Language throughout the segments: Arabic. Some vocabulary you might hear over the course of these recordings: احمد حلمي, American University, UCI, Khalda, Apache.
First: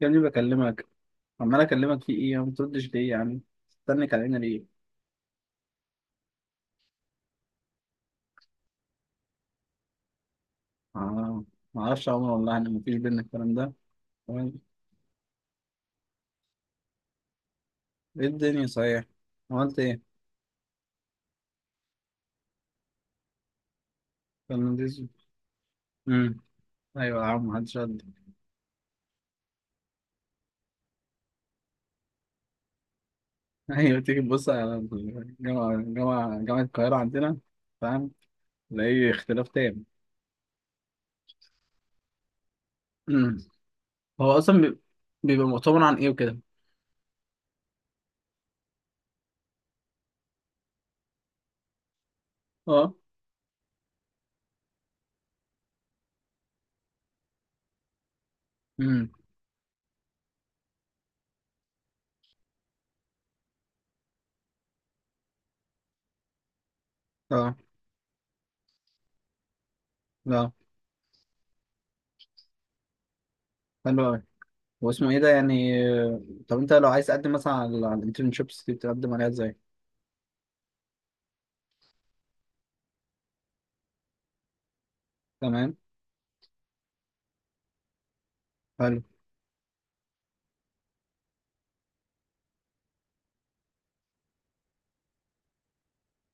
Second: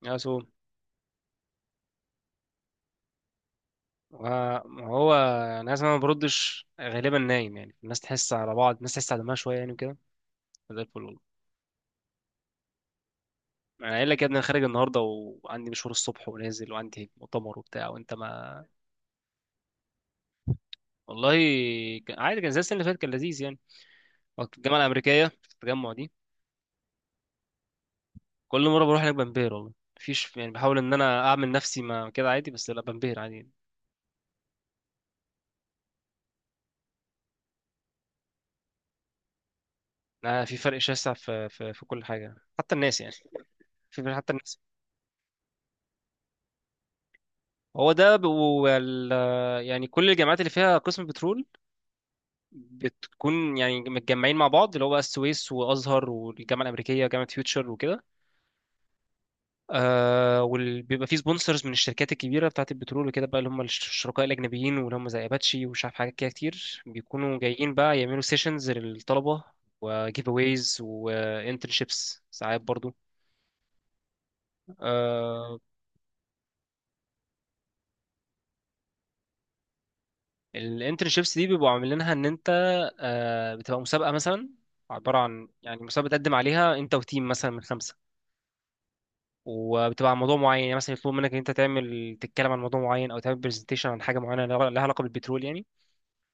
يا يا ابني سو، بكلمك. عمال اكلمك في ايه؟ ما بتردش ليه يا عم؟ استنك علينا ليه؟ وهو يعني عايز، انا ما بردش غالبا نايم يعني. الناس تحس على بعض، الناس تحس على دمها شويه يعني وكده. زي الفل والله. آه. ما اعرفش يا عمر والله ان مفيش بينا الكلام ده. انا قايل لك يا ابني، انا تمام. خارج النهارده وعندي مشوار الصبح ونازل وعندي مؤتمر وبتاع، وانت ايه ما... الدنيا صحيح؟ عملت ايه؟ والله، عادي كان زي السنه اللي فاتت، كان لذيذ يعني، وقت الجامعه فرنانديز. الامريكيه في التجمع دي. امم. ايوه يا عم، محدش رد. كل مره بروح هناك بنبهر والله. مفيش يعني، بحاول ان انا اعمل نفسي ما كده عادي، بس لا، بنبهر عادي يعني. ايوه، تيجي تبص على الجامعه جامعه القاهره عندنا، فاهم؟ تلاقي اختلاف تام. أنا في فرق شاسع، في كل حاجه، حتى الناس يعني. امم. في فرق هو حتى الناس. اصلا بيبقى مؤتمر عن ايه وكده؟ هو ده. يعني كل الجامعات اللي فيها قسم بترول اه. بتكون يعني متجمعين مع بعض، اللي هو بقى السويس وازهر والجامعه الامريكيه وجامعه فيوتشر وكده. امم. آه وبيبقى فيه سبونسرز من الشركات الكبيره بتاعه البترول وكده بقى، اللي هم الشركاء الاجنبيين، واللي هم زي اباتشي ومش عارف حاجات كده كتير، بيكونوا اه. جايين بقى يعملوا سيشنز للطلبه وجيف لا، اويز وانترنشيبس ساعات برضو. حلو أوي. واسمه ايه ده آه، يعني؟ طب انت لو عايز تقدم مثلا على الانترنشيبس دي، بتقدم عليها ازاي؟ الانترنشيبس دي بيبقوا عاملينها ان انت، بتبقى مسابقه مثلا، عباره عن تمام. يعني مسابقه بتقدم عليها انت وتيم مثلا من خمسه. حلو. وبتبقى عن موضوع معين يعني، مثلا يطلب منك ان انت تعمل، تتكلم عن موضوع معين او تعمل برزنتيشن عن حاجه معينه لها علاقه بالبترول يعني.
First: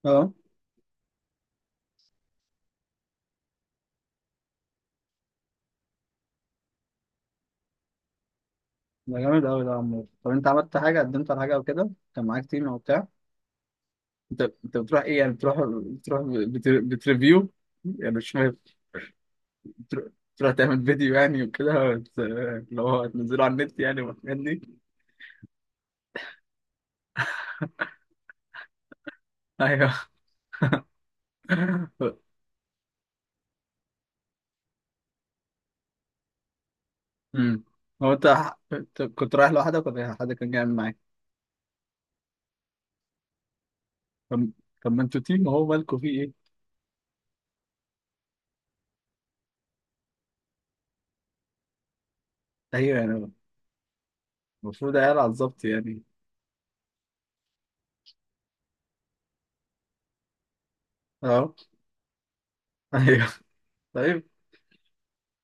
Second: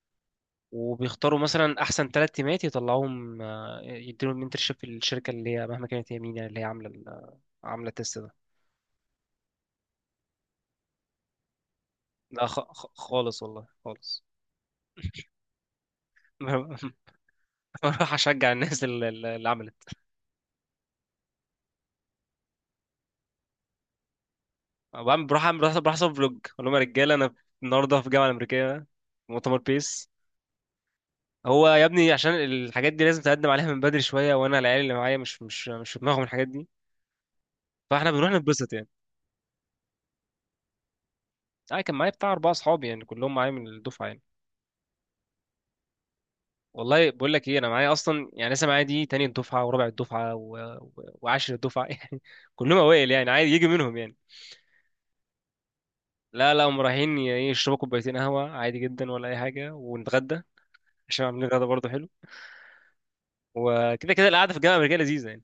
اه، وبيختاروا مثلا احسن ثلاث تيمات يطلعوهم، يديلهم انترشيب في الشركه اللي هي مهما كانت، هي مين يعني، اللي هي عامله التست ده. ده جامد قوي ده يا عمور. طب انت عملت حاجه؟ قدمت على حاجه او كده؟ كان لا، معاك تيم او بتاع؟ خالص والله، خالص. انت بتروح ايه يعني؟ بتريفيو بروح يعني؟ مش اشجع فاهم. الناس اللي عملت. بتروح... بتروح تعمل فيديو يعني، وكده اللي هو تنزله على النت يعني والحاجات دي؟ بعمل بروح اعمل بروح بروح اصور فلوج، اقول لهم يا رجاله، انا النهارده في الجامعه الامريكيه، مؤتمر بيس. ايوه. هو يا ابني عشان الحاجات دي لازم تقدم عليها من بدري شويه، وانا العيال اللي معايا مش في دماغهم الحاجات دي، امم. فاحنا هو انت بنروح نتبسط يعني. انت كنت رايح لوحدك ولا إيه؟ حد كان جاي معاك؟ انا كان معايا بتاع اربعه اصحابي يعني، كلهم معايا من الدفعه يعني. طب طب ما انتوا تيم، هو مالكوا فيه ايه؟ والله بقول لك ايه، انا معايا اصلا يعني لسه معايا دي تاني الدفعه، ورابع الدفعه، و... وعاشر الدفعه يعني، كلهم ايوه اوائل يعني، يعني. عادي يجي منهم يعني. المفروض عيال على الظبط يعني. لا لا، هم رايحين يشربوا كوبايتين قهوه عادي جدا ولا اي حاجه ونتغدى، عشان عاملين اه. غدا برضه حلو. ايوه. وكده طيب. كده القعده في الجامعه الامريكيه لذيذه يعني،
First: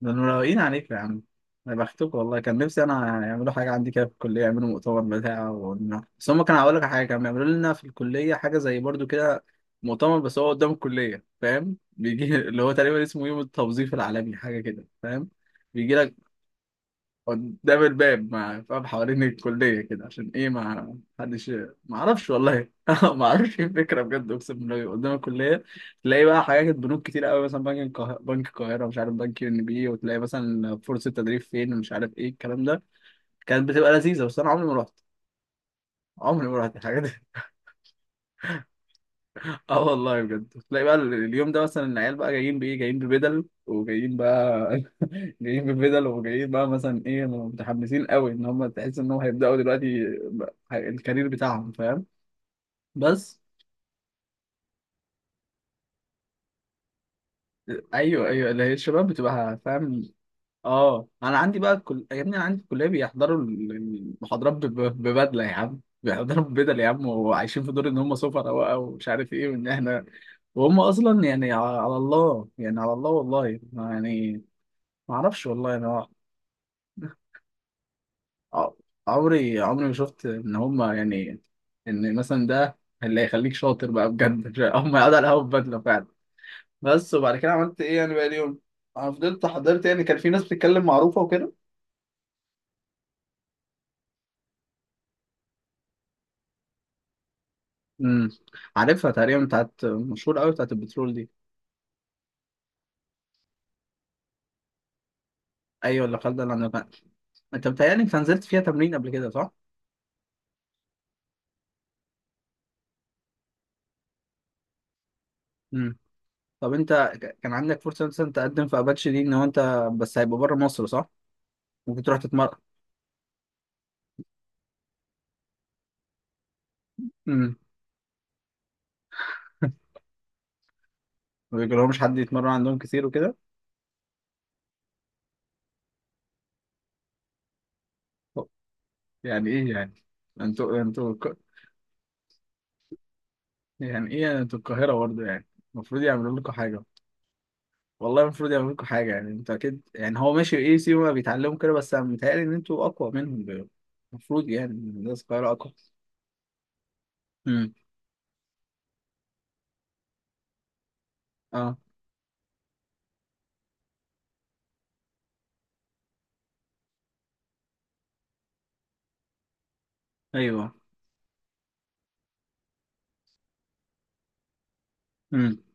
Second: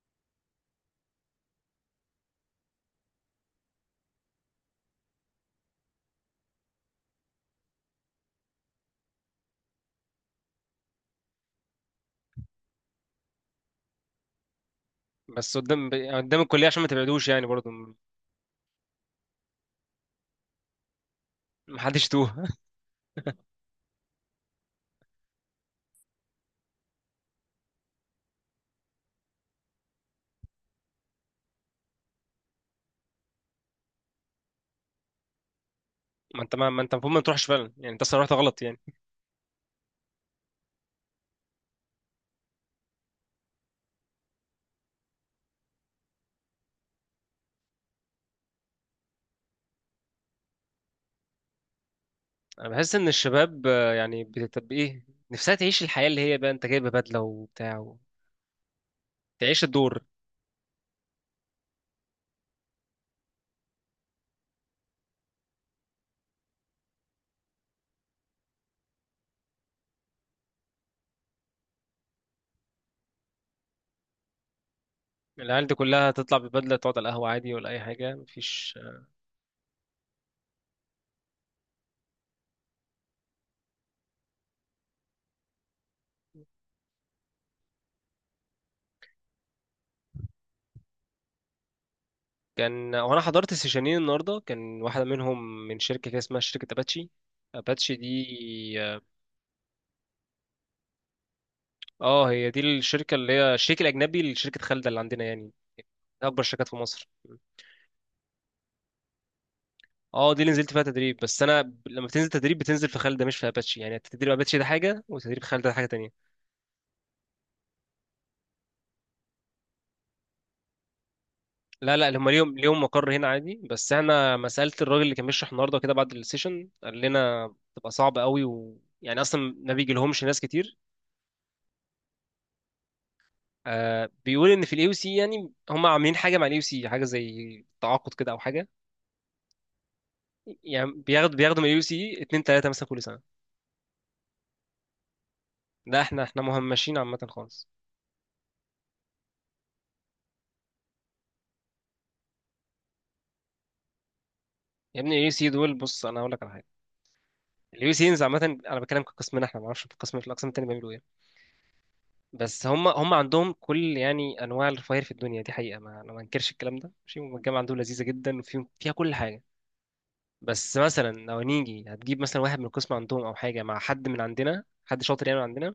ده انا مروقين عليكم يا عم. انا بختكم والله، كان نفسي انا يعملوا حاجه عندي كده في الكليه، يعملوا مؤتمر بتاع ونروح. بس هم كانوا، هقول لك على حاجه، كانوا بيعملوا لنا في الكليه حاجه زي برضو كده، مؤتمر، بس هو قدام الكليه، فاهم، بيجي اللي هو تقريبا اسمه يوم التوظيف العالمي، حاجه كده فاهم، بس قدام بيجي لك قدام الكليه عشان ما تبعدوش يعني برضه، قدام الباب مع فاهم، حوالين الكلية كده، عشان ايه؟ ما حدش. ما ما حدش اعرفش يتوه. والله. ما اعرفش ايه الفكرة بجد، اقسم بالله، قدام الكلية. تلاقي بقى حاجات بنوك كتير قوي، مثلا بنك القاهرة، مش عارف، بنك ان بي، وتلاقي مثلا فرصة تدريب فين، ومش عارف ايه الكلام ده. كانت بتبقى لذيذة، بس انا عمري ما رحت. ما عمري انت ما ما رحت ما انت المفروض الحاجات. ما تروحش فعلا يعني، انت اصلا رحت غلط يعني. اه والله بجد، تلاقي بقى اليوم ده مثلا، العيال بقى جايين بايه، جايين ببدل وجايين بقى، جايين ببدل وجايين بقى مثلا ايه، متحمسين قوي ان هم، تحس انهم هيبداوا دلوقتي بقى الكارير بتاعهم فاهم. انا بحس ان بس. الشباب يعني بتبقى ايه، نفسها تعيش الحياه اللي هي بقى، انت جايبه بدله وبتاع، ايوه، ايوه، اللي هي الشباب بتبقى تعيش الدور. فاهم. اه، انا عندي بقى، كل يا ابني انا عندي في الكليه بيحضروا المحاضرات ببدله يا عم. بيحضروا ببدل يا عم، وعايشين في دور ان هم سفراء بقى، ومش عارف ايه، وان احنا. وهم اصلا يعني على الله يعني، على الله والله يعني. ما اعرفش العيال دي والله انا. كلها تطلع ببدله، تقعد على القهوه عادي ولا اي حاجه، ع- مفيش. عمري ما شفت ان هما يعني، ان مثلا ده اللي هيخليك شاطر بقى بجد. هما يقعدوا على القهوه بدله فعلا. بس، وبعد كده عملت ايه يعني بقى اليوم؟ انا فضلت حضرت يعني، كان في ناس بتتكلم معروفه وكده. وانا حضرت سيشنين النهارده، كان واحده منهم من شركه كده اسمها شركه اباتشي. اباتشي امم. دي، اه. عارفها تقريبا، بتاعت مشهور قوي، بتاعت البترول دي. هي دي الشركه اللي هي الشريك الاجنبي لشركه خالده اللي عندنا يعني، ايوه، اللي اكبر خالده اللي شركات عندها في فقر. مصر. انت بتهيألي انت نزلت فيها تمرين قبل كده، صح؟ اه دي اللي نزلت فيها تدريب، بس انا لما بتنزل تدريب بتنزل في خالد ده، مش في اباتشي، يعني تدريب اباتشي ده حاجه وتدريب خالد ده حاجه امم. تانية. طب انت كان عندك فرصه مثلا تقدم في اباتشي دي، ان هو انت بس هيبقى بره مصر، صح؟ لا ممكن لا، تروح هم ليهم تتمرن. ليهم مقر هنا عادي. بس احنا ما سالت الراجل اللي كان بيشرح النهارده كده بعد السيشن، قال لنا تبقى صعبه قوي، يعني اصلا ما بيجي لهمش ناس كتير. ما بيجيلهمش حد يتمرن عندهم كتير وكده. آه بيقول ان في الاي سي، يعني هم عاملين حاجه مع الاي سي، حاجه زي تعاقد كده او طب، حاجه. يعني ايه يعني؟ انتوا يعني انتوا ك- بياخدوا من الاي سي اتنين تلاته مثلا كل سنه. يعني ايه يعني؟ انتوا القاهرة برضه يعني، لا المفروض احنا يعملوا احنا لكم حاجة. مهمشين عامه خالص. والله المفروض يعملوا لكم حاجة يعني، انتوا اكيد يعني، هو ماشي ايه سيما بيتعلموا كده، بس انا متهيألي ان انتوا اقوى منهم. المفروض يعني يا ابني الناس الاي سي القاهرة اقوى. دول، بص انا هقول لك على حاجه، امم. اليو سي انز عامة، انا بتكلم كقسمنا احنا، ما اعرفش في الاقسام التانية بيعملوا ايه، اه. بس هم عندهم كل يعني انواع الرفاهير في الدنيا دي حقيقة، ما انا ما انكرش الكلام ده، ماشي. هم الجامعة عندهم لذيذة جدا، فيها كل حاجة. ايوه. بس مثلا لو نيجي هتجيب مثلا واحد من القسم عندهم او حاجة مع حد من عندنا، حد شاطر يعني من امم. عندنا،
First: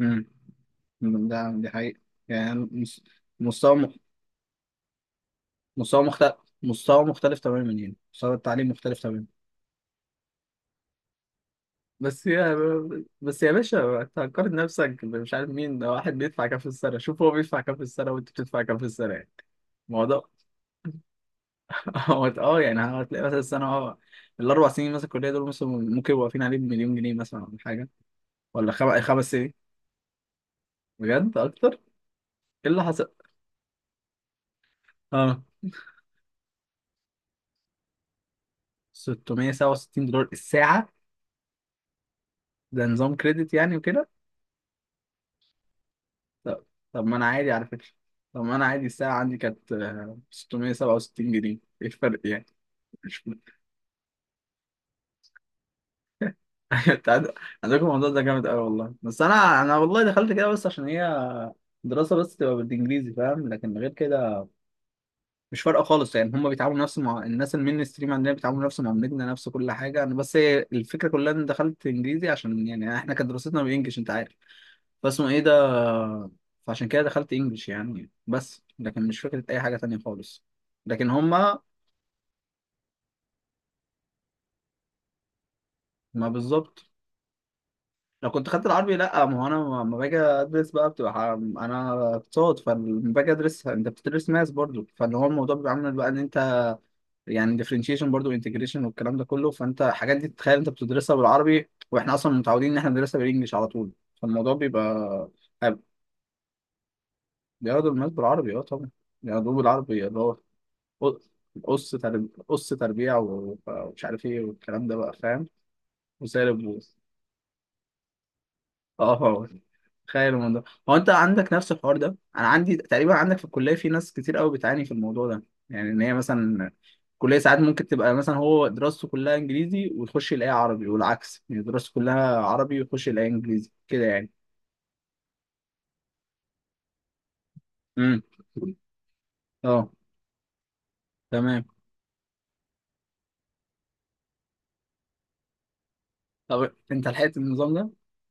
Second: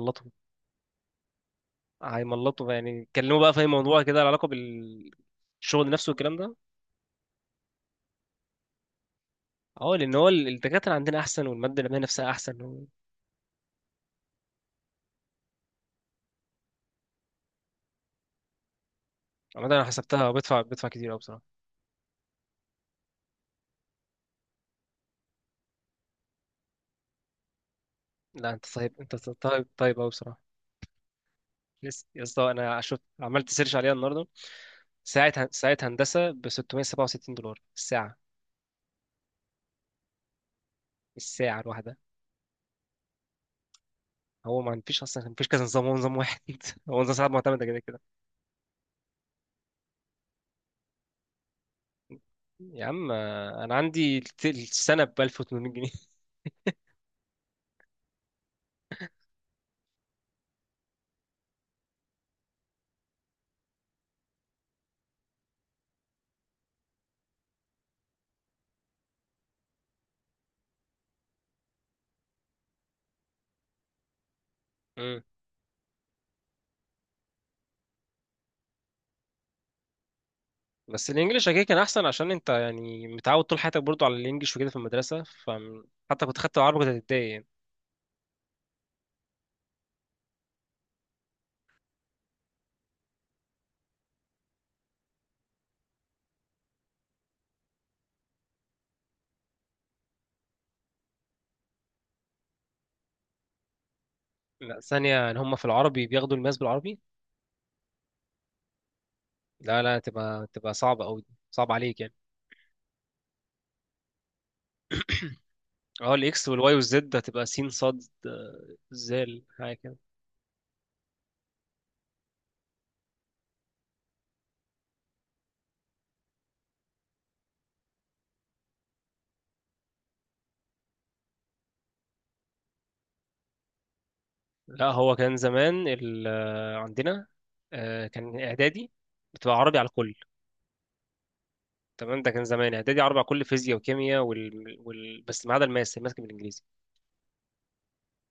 امم. ده دي حقيقة. يعني هيملطوا يعني يتكلموا بقى في اي مستوى موضوع كده له علاقة بالشغل مستوى نفسه والكلام مختلف ده. مستوى مختلف تماما يعني. مستوى التعليم مختلف تماما. اه لان هو الدكاترة عندنا احسن والمادة العلمية بس نفسها يا احسن. بس يا باشا، انت هتقارن نفسك مش عارف مين ده، واحد بيدفع كام في السنة، شوف هو بيدفع كام في السنة، وانت بتدفع كام في السنة يعني. عامة انا الموضوع حسبتها، بدفع كتير قوي بصراحة. هو اه يعني، هتلاقي مثلا السنة اه، الأربع سنين مثلا الكلية دول مثلا ممكن يبقوا واقفين عليه بمليون جنيه مثلا، ولا حاجة. لا انت ولا طيب، انت 5 سنين. طيب طيب قوي بصراحة. بجد أكتر. لسه يا اسطى، إيه انا اللي شفت حصل؟ عملت سيرش عليها النهارده. اه، ساعة هندسة ب 667 دولار الساعة 667 دولار الساعة. الساعة الواحدة. ده نظام كريدت يعني وكده؟ هو ما فيش أصلا، ما فيش كذا نظام، هو نظام واحد، طب هو طب نظام ما أنا ساعات عادي معتمدة على كده فكرة. كده. طب ما أنا عادي الساعة عندي كانت 667 جنيه. إيه الفرق يعني؟ يا عم، أنا عندي السنة ب 1800 جنيه. أيوة، انت عندكم الموضوع ده جامد قوي والله. بس انا والله دخلت كده بس عشان هي دراسه بس تبقى بالانجليزي، فاهم؟ لكن غير كده مش فارقه خالص يعني، هم بيتعاملوا نفس مع... الناس المين ستريم عندنا، بيتعاملوا نفس معاملتنا نفس كل حاجه، انا بس هي الفكره كلها ان دخلت انجليزي عشان يعني احنا كانت دراستنا بالانجلش، انت عارف. مم. فاسمه ايه ده. فعشان كده دخلت انجلش يعني، بس لكن مش فكره اي حاجه تانية خالص، بس لكن هم. الإنجليش أكيد كان أحسن، عشان أنت يعني متعود طول حياتك برضو على الإنجليش وكده في المدرسة، فحتى ما كنت خدت عربي كنت بالظبط. هتتضايق يعني. لو كنت خدت العربي لا، ما هو انا لما باجي ادرس بقى بتبقى انا اقتصاد، فلما باجي ادرس انت بتدرس ماس برضو، فاللي هو الموضوع بيبقى عامل بقى ان انت يعني ديفرنشيشن برضو انتجريشن والكلام ده كله. فانت الحاجات دي تتخيل انت بتدرسها بالعربي، واحنا اصلا متعودين ان احنا بندرسها بالانجلش على طول، فالموضوع لا بيبقى. ثانية إن هما في أب- العربي بياخدوا الماس بالعربي. بياخدوا الماس بالعربي، اه طبعا، بياخدوه لا لا، بالعربي، اللي هو تبقى صعبة أوي، صعب عليك يعني. قص تربيع ومش عارف ايه والكلام ده بقى فاهم، اه الاكس وسالب، والواي والزد هتبقى سين صاد اه. زال، فوت، حاجه كده. تخيل الموضوع. هو انت عندك نفس الحوار ده؟ انا عندي تقريبا، عندك في الكليه في ناس كتير قوي بتعاني في الموضوع ده، يعني ان هي مثلا الكليه ساعات ممكن تبقى مثلا هو دراسته كلها انجليزي، وتخش يلاقيها عربي، والعكس يعني دراسته كلها عربي ويخش يلاقيها انجليزي كده يعني. لا هو كان زمان عندنا، امم. كان اعدادي بتبقى عربي على اه. الكل. تمام. تمام، ده كان زمان اعدادي عربي على الكل، فيزياء وكيمياء بس ما عدا الماس، الماس كان بالانجليزي. طب انت لحقت النظام ده؟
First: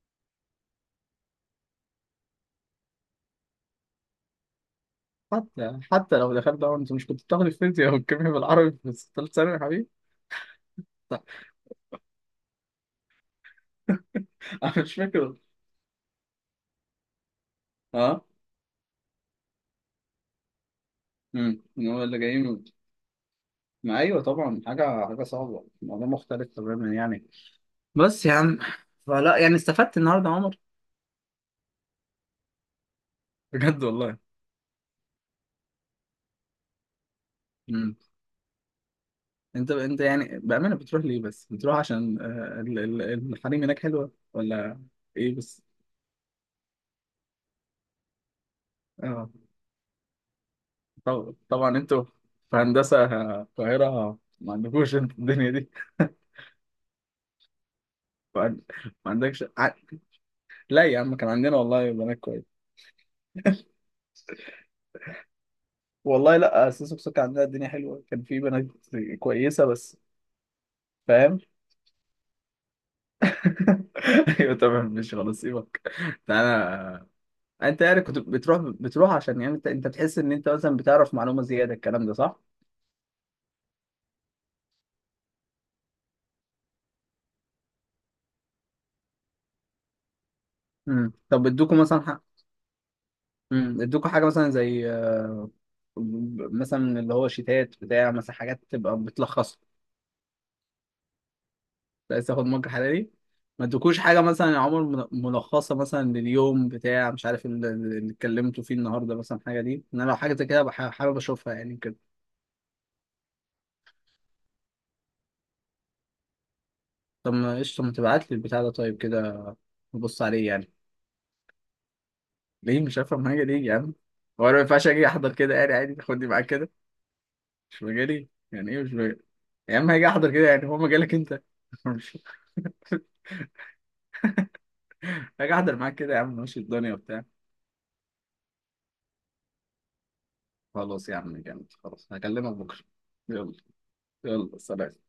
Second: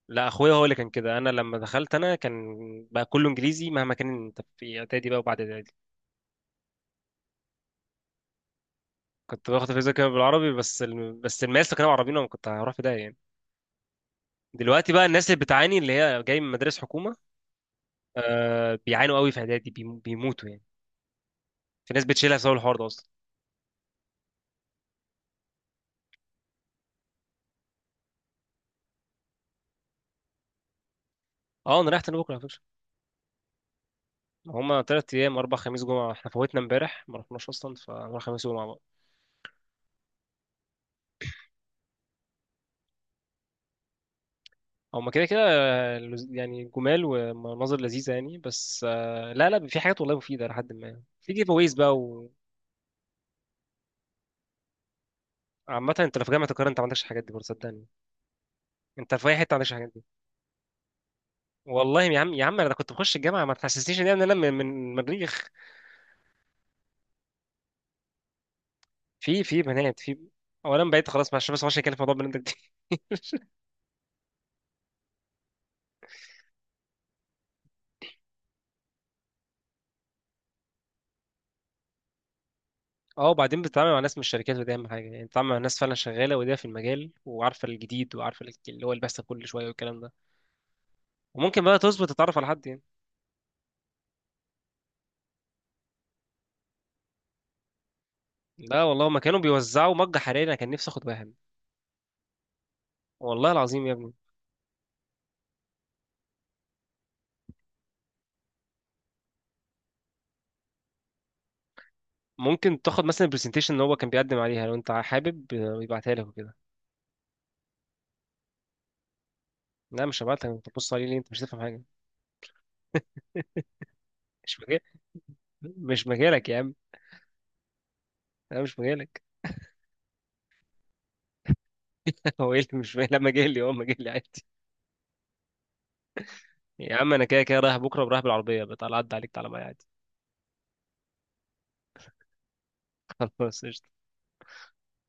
لا اخويا هو اللي كان كده، انا لما دخلت انا كان بقى كله انجليزي مهما كان، انت في اعدادي بقى وبعد اعدادي حتى لو دخلت ده انت مش كنت بتاخد الفيزياء والكيمياء بالعربي في ثالث كنت ثانوي يا باخد حبيبي؟ فيزياء كيمياء بالعربي، بس طب. الماس لو كانوا عربيين انا كنت هروح في ده يعني. انا دلوقتي مش بقى الناس فاكر. اللي بتعاني اللي هي جاي من مدارس حكومه، اه. آه بيعانوا قوي في اعدادي، بيموتوا يعني. امم. إن في هو ناس اللي بتشيلها جايين. بسبب الحوار ده اصلا. ما ايوه طبعا، حاجه صعبه، الموضوع مختلف تماما يعني. بس يا عم. فلا يعني، استفدت النهارده يا عمر؟ اه انا رايح تاني بكره على فكره، بجد والله. هما 3 أيام، اربع خميس جمعه. احنا فوتنا امبارح ما رحناش اصلا، امم. فنروح خميس وجمعه بقى. انت يعني بامانه، بتروح ليه بس؟ بتروح عشان الحريم هناك حلوه، ولا هما كده ايه؟ كده، بس يعني جمال ومناظر لذيذه يعني. بس اه. لا لا، في حاجات والله مفيده، لحد ما في جيف اويز طبعا، بقى انتوا و... في هندسه القاهره ما عندكوش انتوا الدنيا دي. عامة انت لو في جامعة القاهرة انت ما عندكش الحاجات دي برضه صدقني، ما عند- ما انت في اي عندكش حتة ما عندكش الحاجات دي. لا يا عم، كان عندنا والله والله يا بنات عم كويس. يا عم، انا كنت بخش الجامعة ما تحسسنيش ان انا من مريخ. والله لا، اساس بسكة عندنا الدنيا حلوه، كان في بنات في كويسه بس بنات، في اولا بقيت خلاص فاهم. معلش، بس ما عشان كان في موضوع بنات ده. ايوه طبعا، مش هنصيبك. انا، انت يعني كنت بتروح بتروح عشان يعني انت بتحس ان انت مثلا بتعرف معلومه زياده الكلام ده، صح؟ اه وبعدين بتتعامل مع ناس من الشركات، ودي اهم حاجه يعني، بتتعامل مع ناس فعلا شغاله ودي في المجال، وعارفه الجديد وعارفه اللي هو اللي بيحصل كل شويه والكلام ده، امم. طب وممكن ادوكوا بقى مثلا تظبط حاجه؟ تتعرف على حد يعني. امم. ادوكوا حاجه مثلا زي مثلا اللي هو شيتات بتاع مثلا حاجات لا تبقى والله ما كانوا بتلخص؟ بيوزعوا مج حراري، انا كان نفسي اخد واحد عايز تاخد مج حراري؟ والله ما العظيم يا ادوكوش ابني. حاجه مثلا يا عمر، ملخصه مثلا لليوم بتاع، مش عارف اللي اتكلمتوا فيه النهارده مثلا، حاجه دي، ان انا لو حاجه زي كده حابب اشوفها يعني كده. ممكن تاخد مثلا البرزنتيشن اللي هو كان بيقدم عليها لو انت حابب، يبعتها لك وكده. طب ما قشطه، ما تبعت لي البتاع ده طيب كده. لا نبص مش هبعت عليه لك، انت يعني، تبص عليه ليه، انت مش هتفهم حاجه. ليه مش هفهم حاجة ليه يا عم؟ هو أنا مش ما مجال ينفعش أجي أحضر كده يعني؟ عادي، مش خدني معاك مجالك يا كده. عم، مش مجالي، انا يعني مش إيه مش مجالي مجالك. يا عم؟ هاجي أحضر كده يعني، هو مجالك أنت؟ مش هو ايه اللي مش مجالي؟ لا مجالي، هو مجالي عادي. هاجي أحضر معاك كده يا عم، ماشي الدنيا يا عم وبتاع. انا كده كده رايح بكره ورايح بالعربيه، بتعالى عدى عليك تعالى معايا عادي. خلاص يا عم جامد، خلاص هكلمك بكرة. يلا. خلاص قشطة. يلا سلام.